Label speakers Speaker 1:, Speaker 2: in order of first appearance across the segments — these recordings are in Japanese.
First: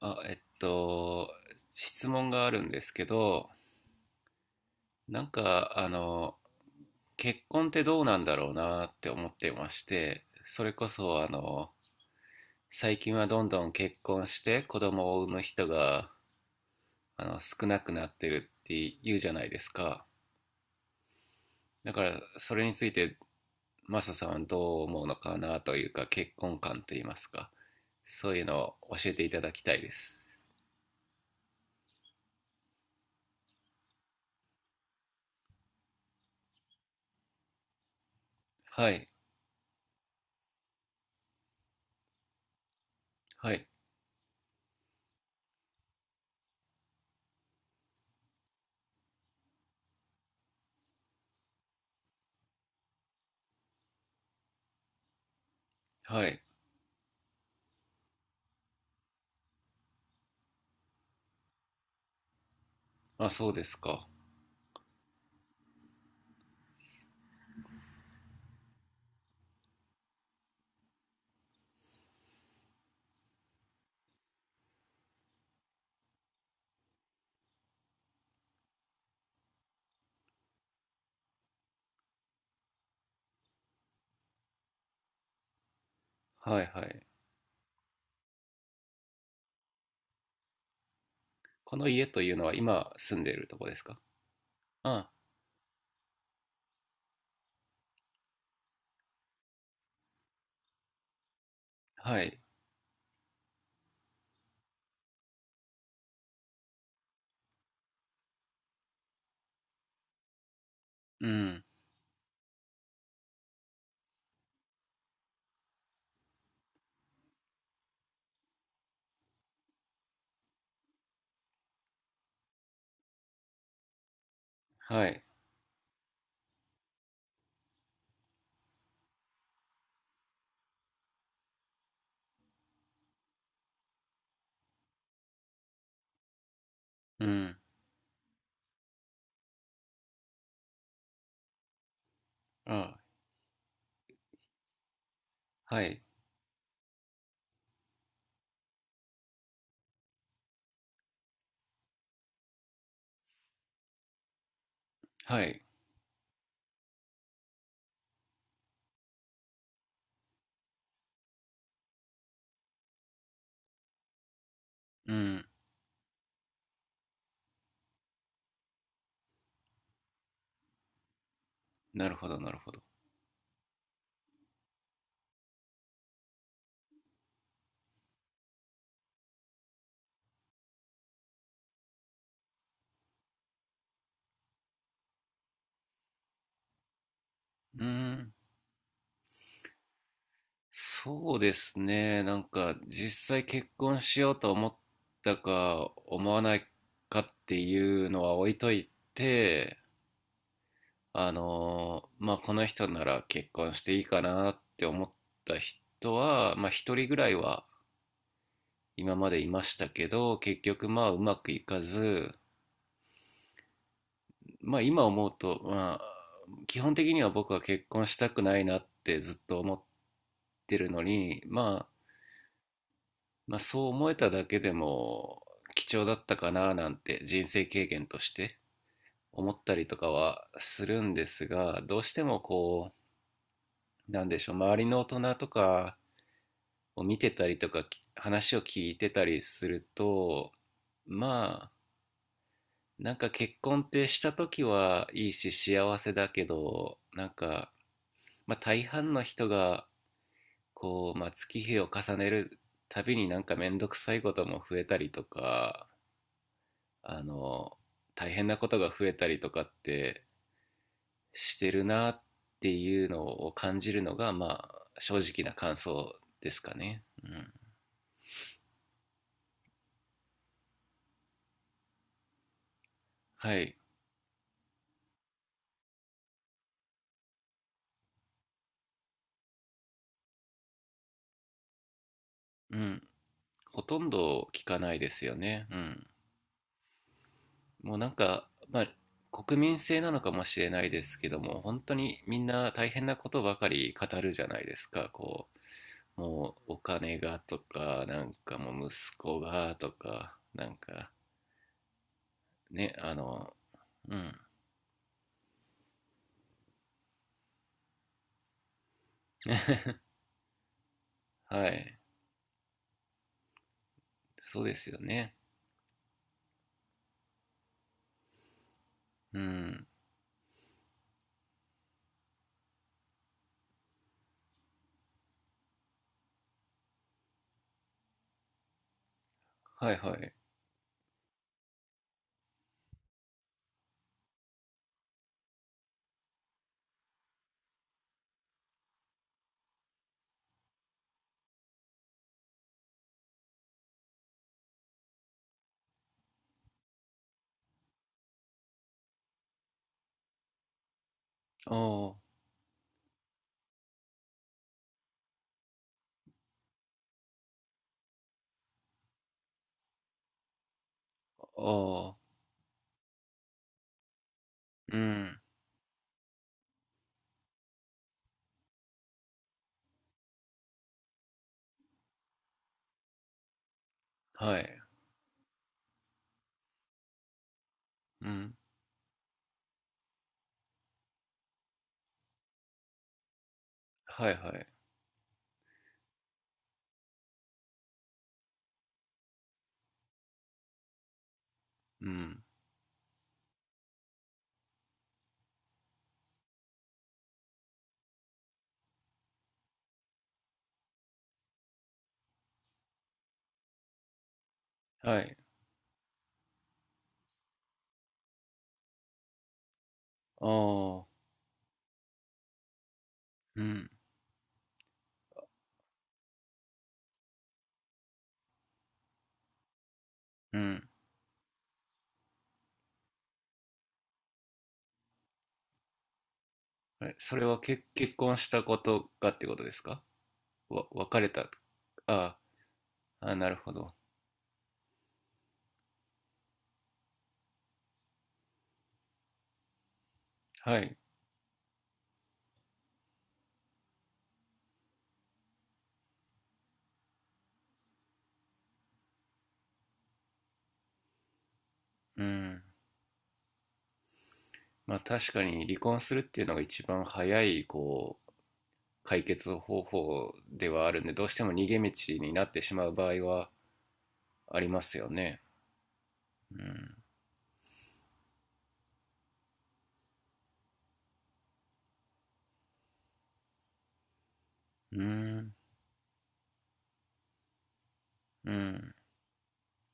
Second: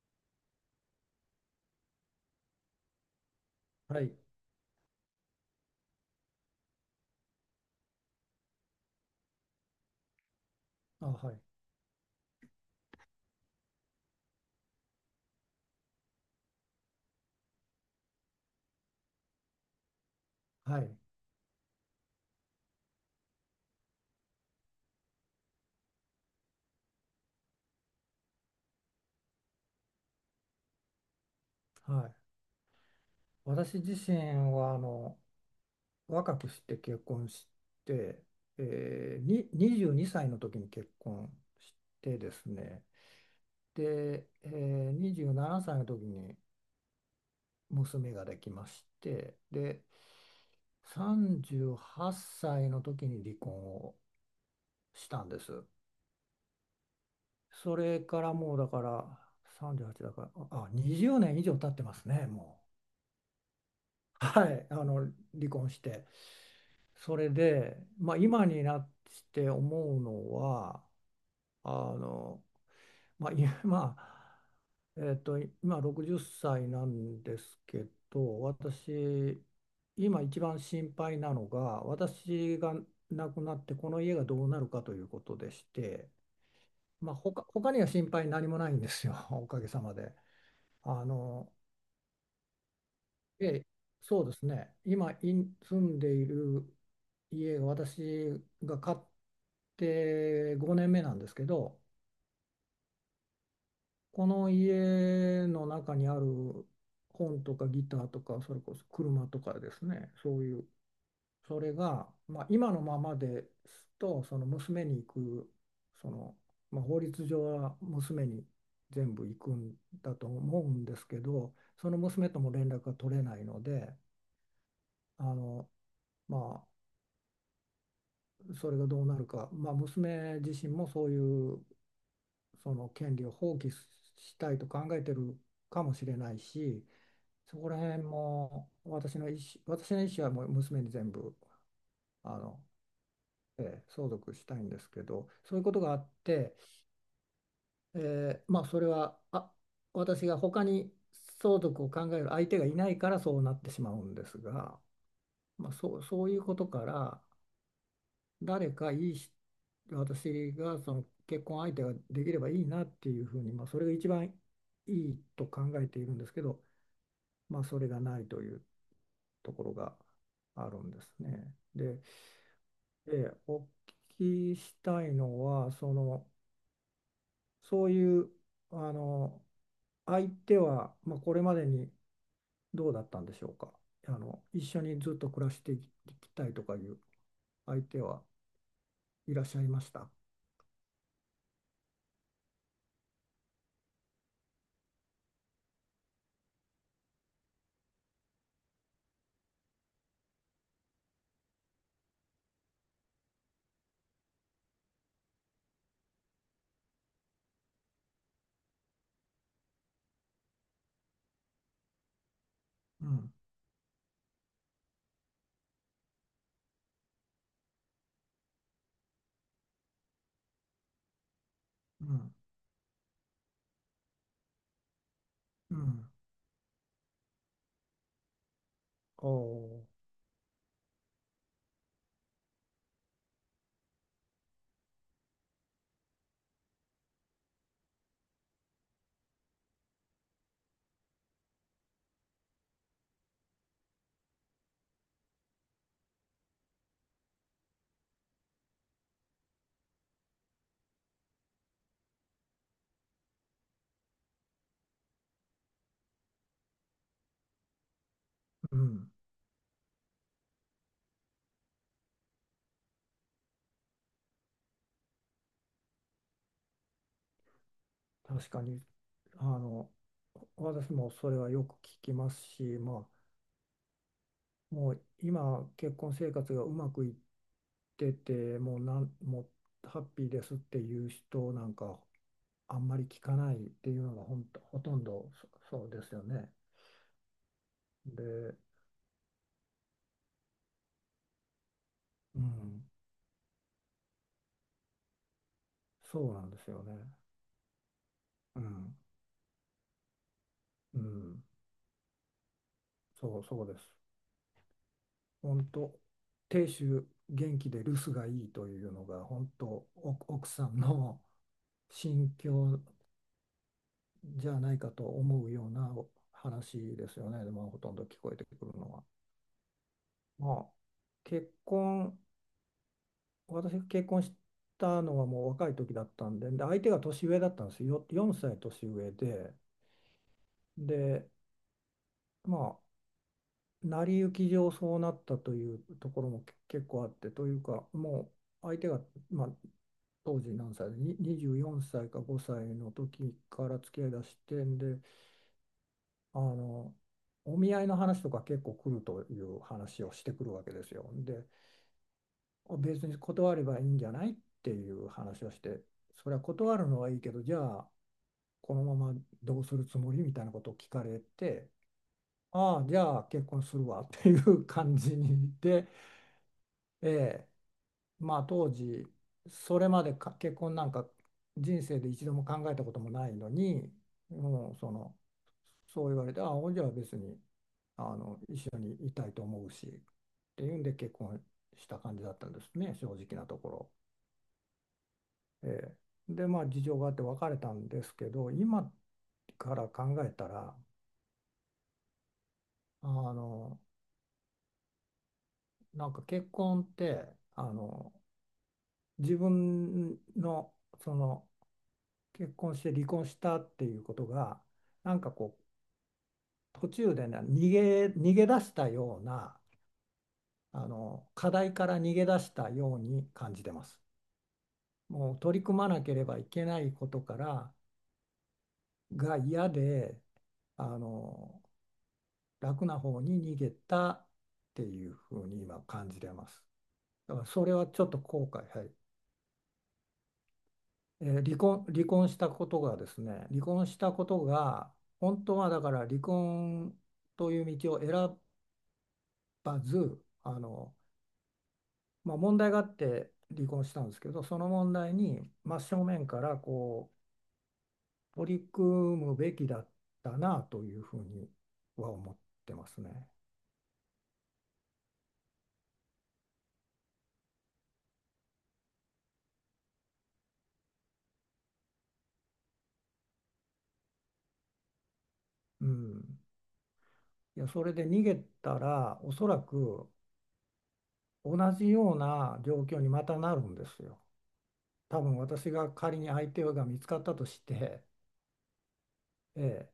Speaker 1: あ、質問があるんですけど、
Speaker 2: はい、
Speaker 1: なんか、結婚ってどうなんだろうなって思ってまして、それこ
Speaker 2: あ、
Speaker 1: そ、
Speaker 2: はい、
Speaker 1: 最近はどんどん結婚して子供を産む人が、少なくなってるって言うじゃないですか。
Speaker 2: はい、
Speaker 1: だから、それについて、マサさんはどう思うのかなというか、結婚観といいますか、そういうのを教えていただきたいです。
Speaker 2: はい。私自身は若くして結婚して、
Speaker 1: はい、
Speaker 2: 22歳の時に結婚してですね、
Speaker 1: はい、
Speaker 2: で、27歳の時に娘ができまして、で、38歳の時に離婚をしたんです。
Speaker 1: はい。
Speaker 2: それからもうだから38だから、あ、20年以上経ってますね、も
Speaker 1: まあ、そうですか。
Speaker 2: う。はい、離婚して。それで、まあ、今になって思うのはあの、まあ、今60歳なんですけど、私今一番心配なのが私が亡くなってこの家がどうなるかということでして、
Speaker 1: はいはい。
Speaker 2: まあ、他には心配何もないんですよ おかげさまで。あの
Speaker 1: この家というのは今住んでいるとこ
Speaker 2: で、
Speaker 1: ですか？
Speaker 2: そうですね、
Speaker 1: あ、
Speaker 2: 今住んでいる家が私が買って5年目なんですけど、
Speaker 1: はい。
Speaker 2: この家の中にある本とかギターとか、それこそ車とかですね、そういう、
Speaker 1: う
Speaker 2: そ
Speaker 1: ん。
Speaker 2: れが、まあ、今のままですと、その娘に行く、その、まあ、法律上は娘に全部行くんだと思うんですけど、その娘とも連絡が取れないので、
Speaker 1: は
Speaker 2: あ
Speaker 1: い。
Speaker 2: の、まあそれがどうなるか、まあ、娘自身もそういうその権利を放棄したいと考えてるかもしれないし、
Speaker 1: うん。
Speaker 2: そこら辺も私の意思はもう娘に全部あの、
Speaker 1: あ、
Speaker 2: 相続したいんですけど、そういうこと
Speaker 1: は
Speaker 2: があ
Speaker 1: い。
Speaker 2: って、まあ、それは私が他に相続を考える相手がいないからそうなってしまうんですが、
Speaker 1: はい。
Speaker 2: まあ、そういうことから、誰かいいし私がその結婚相手ができればいいなっていうふうに、まあ、それが一番い
Speaker 1: う
Speaker 2: い
Speaker 1: ん。
Speaker 2: と考えているんですけど、まあ、それがないというところがあるんですね。で、
Speaker 1: なるほど、なるほど。
Speaker 2: お聞きしたいのは、そういうあの相手は、まあ、これまでにどうだったんでしょうか。一緒にずっと暮らしていきたいとかいう相
Speaker 1: う
Speaker 2: 手は
Speaker 1: ん。
Speaker 2: いらっしゃいました？
Speaker 1: そうですね。なんか、実際結婚しようと思ったか、思わないかっていうのは置いといて、まあ、この人なら結婚していいかなって思った人は、まあ、一人ぐらいは今までいましたけど、結局まあ、うまくいかず、
Speaker 2: うん、
Speaker 1: まあ今思うと、まあ、基本的には僕は結婚したくないなってずっと思ってるのに、ま
Speaker 2: う
Speaker 1: あ、
Speaker 2: ん、
Speaker 1: まあそう思えただけでも
Speaker 2: う
Speaker 1: 貴重
Speaker 2: ん。
Speaker 1: だったかななんて人生経験として
Speaker 2: お
Speaker 1: 思ったりと
Speaker 2: ー
Speaker 1: かはするんですが、どうしてもこう、なんでしょう、周りの大人とかを見てたりとか、話を聞いてたりすると、まあ、なんか結婚ってした時はいいし幸せだけど、なんか、まあ、大半の人がこう、まあ、月日を重ねるたびになんか面倒くさいことも増えたりとか、あの、大変なこ
Speaker 2: う
Speaker 1: とが増
Speaker 2: ん、
Speaker 1: えたりとかってしてるなっていうのを感じるのが、まあ、正直な感想ですかね。うん。
Speaker 2: 確かに、あの、私もそれはよく聞きますし、ま
Speaker 1: はい。
Speaker 2: あ、もう今、結婚生活がうまくいってて、もうハッピーですっていう人なんか、
Speaker 1: う
Speaker 2: あんま
Speaker 1: ん。
Speaker 2: り聞かないっ
Speaker 1: ほ
Speaker 2: て
Speaker 1: と
Speaker 2: いう
Speaker 1: ん
Speaker 2: のがほん
Speaker 1: ど
Speaker 2: と、
Speaker 1: 聞か
Speaker 2: ほ
Speaker 1: な
Speaker 2: と
Speaker 1: い
Speaker 2: ん
Speaker 1: です
Speaker 2: ど
Speaker 1: よね。
Speaker 2: そ、
Speaker 1: う
Speaker 2: そうで
Speaker 1: ん。
Speaker 2: すよね。
Speaker 1: もうなんか、
Speaker 2: で、
Speaker 1: まあ、国民性なのかもしれないですけども、本当にみ
Speaker 2: う
Speaker 1: んな
Speaker 2: ん、
Speaker 1: 大変なことばかり語るじゃないですか。
Speaker 2: そうなん
Speaker 1: も
Speaker 2: です
Speaker 1: うお
Speaker 2: よね。
Speaker 1: 金がとか、なんか
Speaker 2: う
Speaker 1: もう
Speaker 2: ん、
Speaker 1: 息子がとか、なん
Speaker 2: う
Speaker 1: か
Speaker 2: ん、
Speaker 1: ね、
Speaker 2: そう、そうです。
Speaker 1: うん、
Speaker 2: 本当、亭主元気で留守がいいというのが、本当、お奥さんの
Speaker 1: はい、
Speaker 2: 心境じゃ
Speaker 1: そう
Speaker 2: な
Speaker 1: で
Speaker 2: いか
Speaker 1: すよ
Speaker 2: と
Speaker 1: ね。
Speaker 2: 思うような話ですよね、でもほとんど聞こえてくるのは。
Speaker 1: うん、
Speaker 2: まあ、結婚、私が結婚したのはもう若い時だったんで、で相手が年上だったんですよ、4歳年上で、
Speaker 1: はいはい。
Speaker 2: で、まあ、成り行き上そうなったというところも結構あって、というか、もう相手が、まあ、当時何歳で、に24歳か5歳の時から付き合いだしてんで、あのお見合いの話とか結構来るという話をしてくるわけですよ。で、
Speaker 1: あ
Speaker 2: 別に断ればいいんじゃないっていう話をして、それは断るのはいいけど、じゃあこのままどうするつもりみたいなことを聞かれ
Speaker 1: あ、
Speaker 2: て、
Speaker 1: ああ、
Speaker 2: ああ、じゃあ結婚するわっていう感
Speaker 1: う
Speaker 2: じ
Speaker 1: ん、
Speaker 2: にで、ええ、まあ当時、それまでか結婚なんか人生で一度も考えたこともないのに、
Speaker 1: は
Speaker 2: もう
Speaker 1: い、
Speaker 2: そう言われて、ああ、じゃあ別に、
Speaker 1: うん、
Speaker 2: 一緒にいたいと思うしっていうんで結婚した感じだったんですね、正直なところ。
Speaker 1: はいはい、
Speaker 2: ええ、でまあ事情があって別れたんですけど、今から考えたら、
Speaker 1: うん、
Speaker 2: あのなんか結婚って、あの自分のその結婚して離婚したっていうことが、な
Speaker 1: は
Speaker 2: んか
Speaker 1: い、
Speaker 2: こう途中でね、逃げ出したような、
Speaker 1: ああ、
Speaker 2: 課題から逃げ出したように感
Speaker 1: う
Speaker 2: じてま
Speaker 1: ん、
Speaker 2: す。もう取り組まなければいけないことからが嫌で、
Speaker 1: う
Speaker 2: あ
Speaker 1: ん。
Speaker 2: の楽な方に逃げたっていうふうに今感じれます。だ
Speaker 1: そ
Speaker 2: か
Speaker 1: れ
Speaker 2: ら
Speaker 1: は
Speaker 2: それはちょっ
Speaker 1: 結
Speaker 2: と
Speaker 1: 婚
Speaker 2: 後
Speaker 1: した
Speaker 2: 悔、
Speaker 1: こ
Speaker 2: はい。
Speaker 1: とがってことですか？別れた。
Speaker 2: 離
Speaker 1: あー
Speaker 2: 婚し
Speaker 1: あ、
Speaker 2: たことがですね、
Speaker 1: なる
Speaker 2: 離
Speaker 1: ほ
Speaker 2: 婚
Speaker 1: ど。
Speaker 2: したことが本当は。だから離婚という道を選ばず、
Speaker 1: はい、
Speaker 2: まあ、問題があって離婚したんですけど、その問題に真正面からこう取り組むべきだったなというふうには
Speaker 1: う
Speaker 2: 思っ
Speaker 1: ん。
Speaker 2: てますね。
Speaker 1: まあ確かに離婚するっていうのが一番早い、こう、解決方法ではあるんでどうしても逃げ道になってしまう場合はありますよね。
Speaker 2: うん。
Speaker 1: うん、
Speaker 2: いや、それで逃げたら、おそらく同じような状況にまたなるんですよ。
Speaker 1: う
Speaker 2: 多分
Speaker 1: ん、
Speaker 2: 私が仮に相手が見つかったとして、
Speaker 1: うん、
Speaker 2: ええ、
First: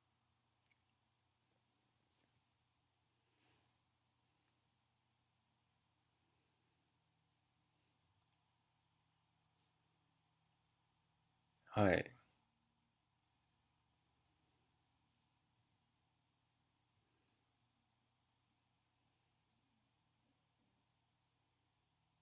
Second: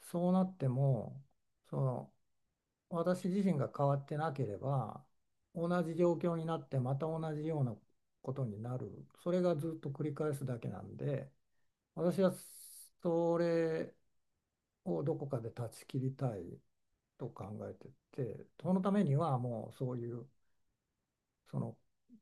Speaker 2: そうなっても、その私自身が変わってなければ、同じ状況になってまた同じようなことになる。それがずっと繰り返すだけなんで、
Speaker 1: はい、
Speaker 2: 私はそれをどこかで断ち切りたいと考えてて、そのためにはもうそういうその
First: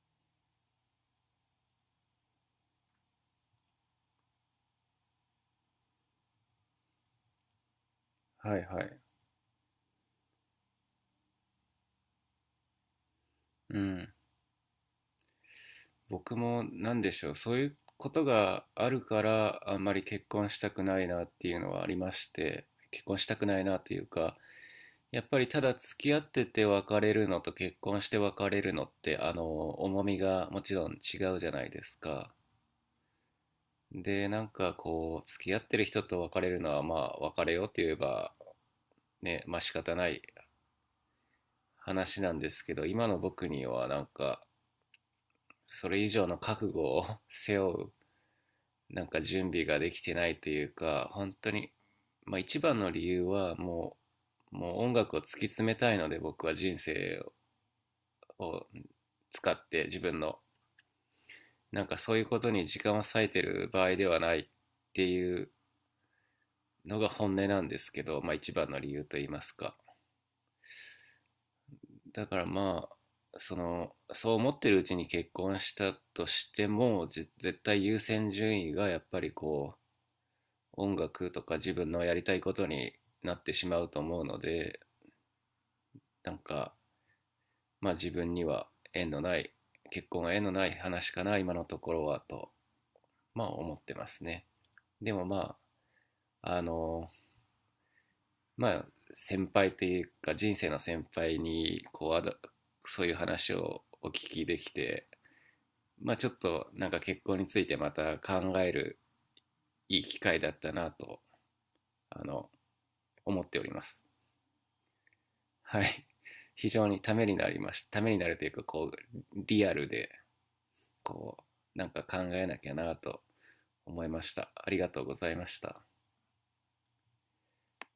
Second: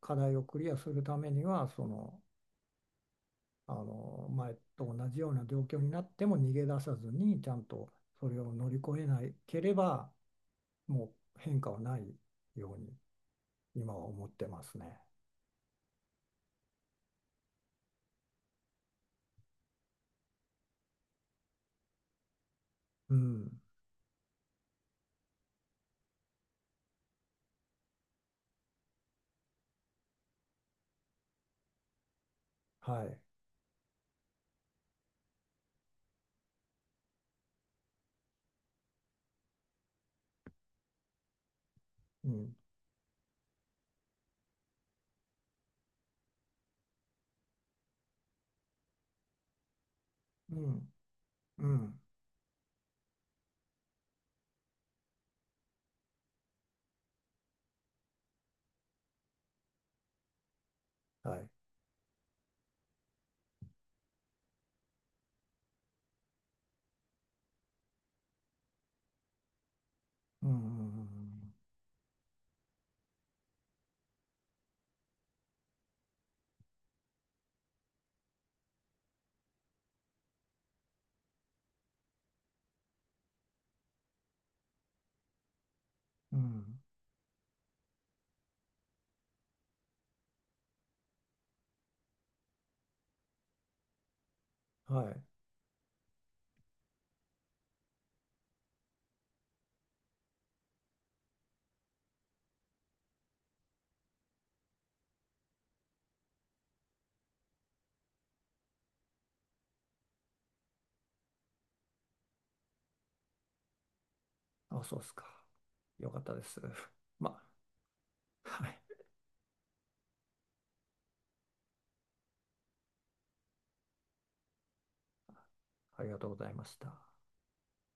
Speaker 2: 課題をクリアするためには、前と同じような状況になっても逃げ出さずに、ちゃんとそれを
Speaker 1: はい、
Speaker 2: 乗り
Speaker 1: はい、
Speaker 2: 越えなければ、もう変化はないように
Speaker 1: う
Speaker 2: 今は
Speaker 1: ん。
Speaker 2: 思ってますね。
Speaker 1: 僕もなんでしょう、そういうことがあるからあんまり結婚したくないなっていうのはありまして、結
Speaker 2: う
Speaker 1: 婚したくな
Speaker 2: ん、
Speaker 1: いなというか、やっぱりただ付き合ってて別れるのと結婚して別れるのってあの重みがもちろん違うじゃないですか。
Speaker 2: はい、
Speaker 1: で、なんかこう、付き合ってる人と別れるのは、まあ、別れようって言えば、ね、まあ仕方ない話
Speaker 2: う
Speaker 1: なんで
Speaker 2: ん、
Speaker 1: すけど、今の僕にはなんか、それ以上の覚悟を 背負う、なんか準備ができてないと
Speaker 2: う
Speaker 1: いう
Speaker 2: ん、
Speaker 1: か、本当
Speaker 2: う
Speaker 1: に、
Speaker 2: ん、
Speaker 1: まあ一番の理由はもう、もう音楽を突き詰めたいので、僕は人生を使って自分の、
Speaker 2: はい、
Speaker 1: なんかそういうことに時間を割いてる場合ではないっていうのが本音なんですけど、まあ一番の理由と言いますか。
Speaker 2: うん、うん、
Speaker 1: だからまあそう思ってるうちに結婚したとしても絶対優先順位がやっぱりこう音楽とか自分のやりたいことになってしまうと思うので、な
Speaker 2: う
Speaker 1: ん
Speaker 2: ん、うん、
Speaker 1: かまあ自分には縁のない、結婚は縁のない話かな今のところはとまあ思ってますね。
Speaker 2: は
Speaker 1: で
Speaker 2: い。
Speaker 1: もまあまあ先輩というか人生の先輩にこうそういう話をお聞きできて、まあちょっとなんか結婚についてまた考えるいい機会だったなとあの思っております。
Speaker 2: あ、そうですか。
Speaker 1: はい。
Speaker 2: よかったです。
Speaker 1: 非常にた めに
Speaker 2: ま
Speaker 1: なりました。ためになるとい
Speaker 2: あ、
Speaker 1: うか
Speaker 2: はい。
Speaker 1: こうリアルでこうなんか考えなきゃなと思いました。ありがとうございました。
Speaker 2: ありがとうございました。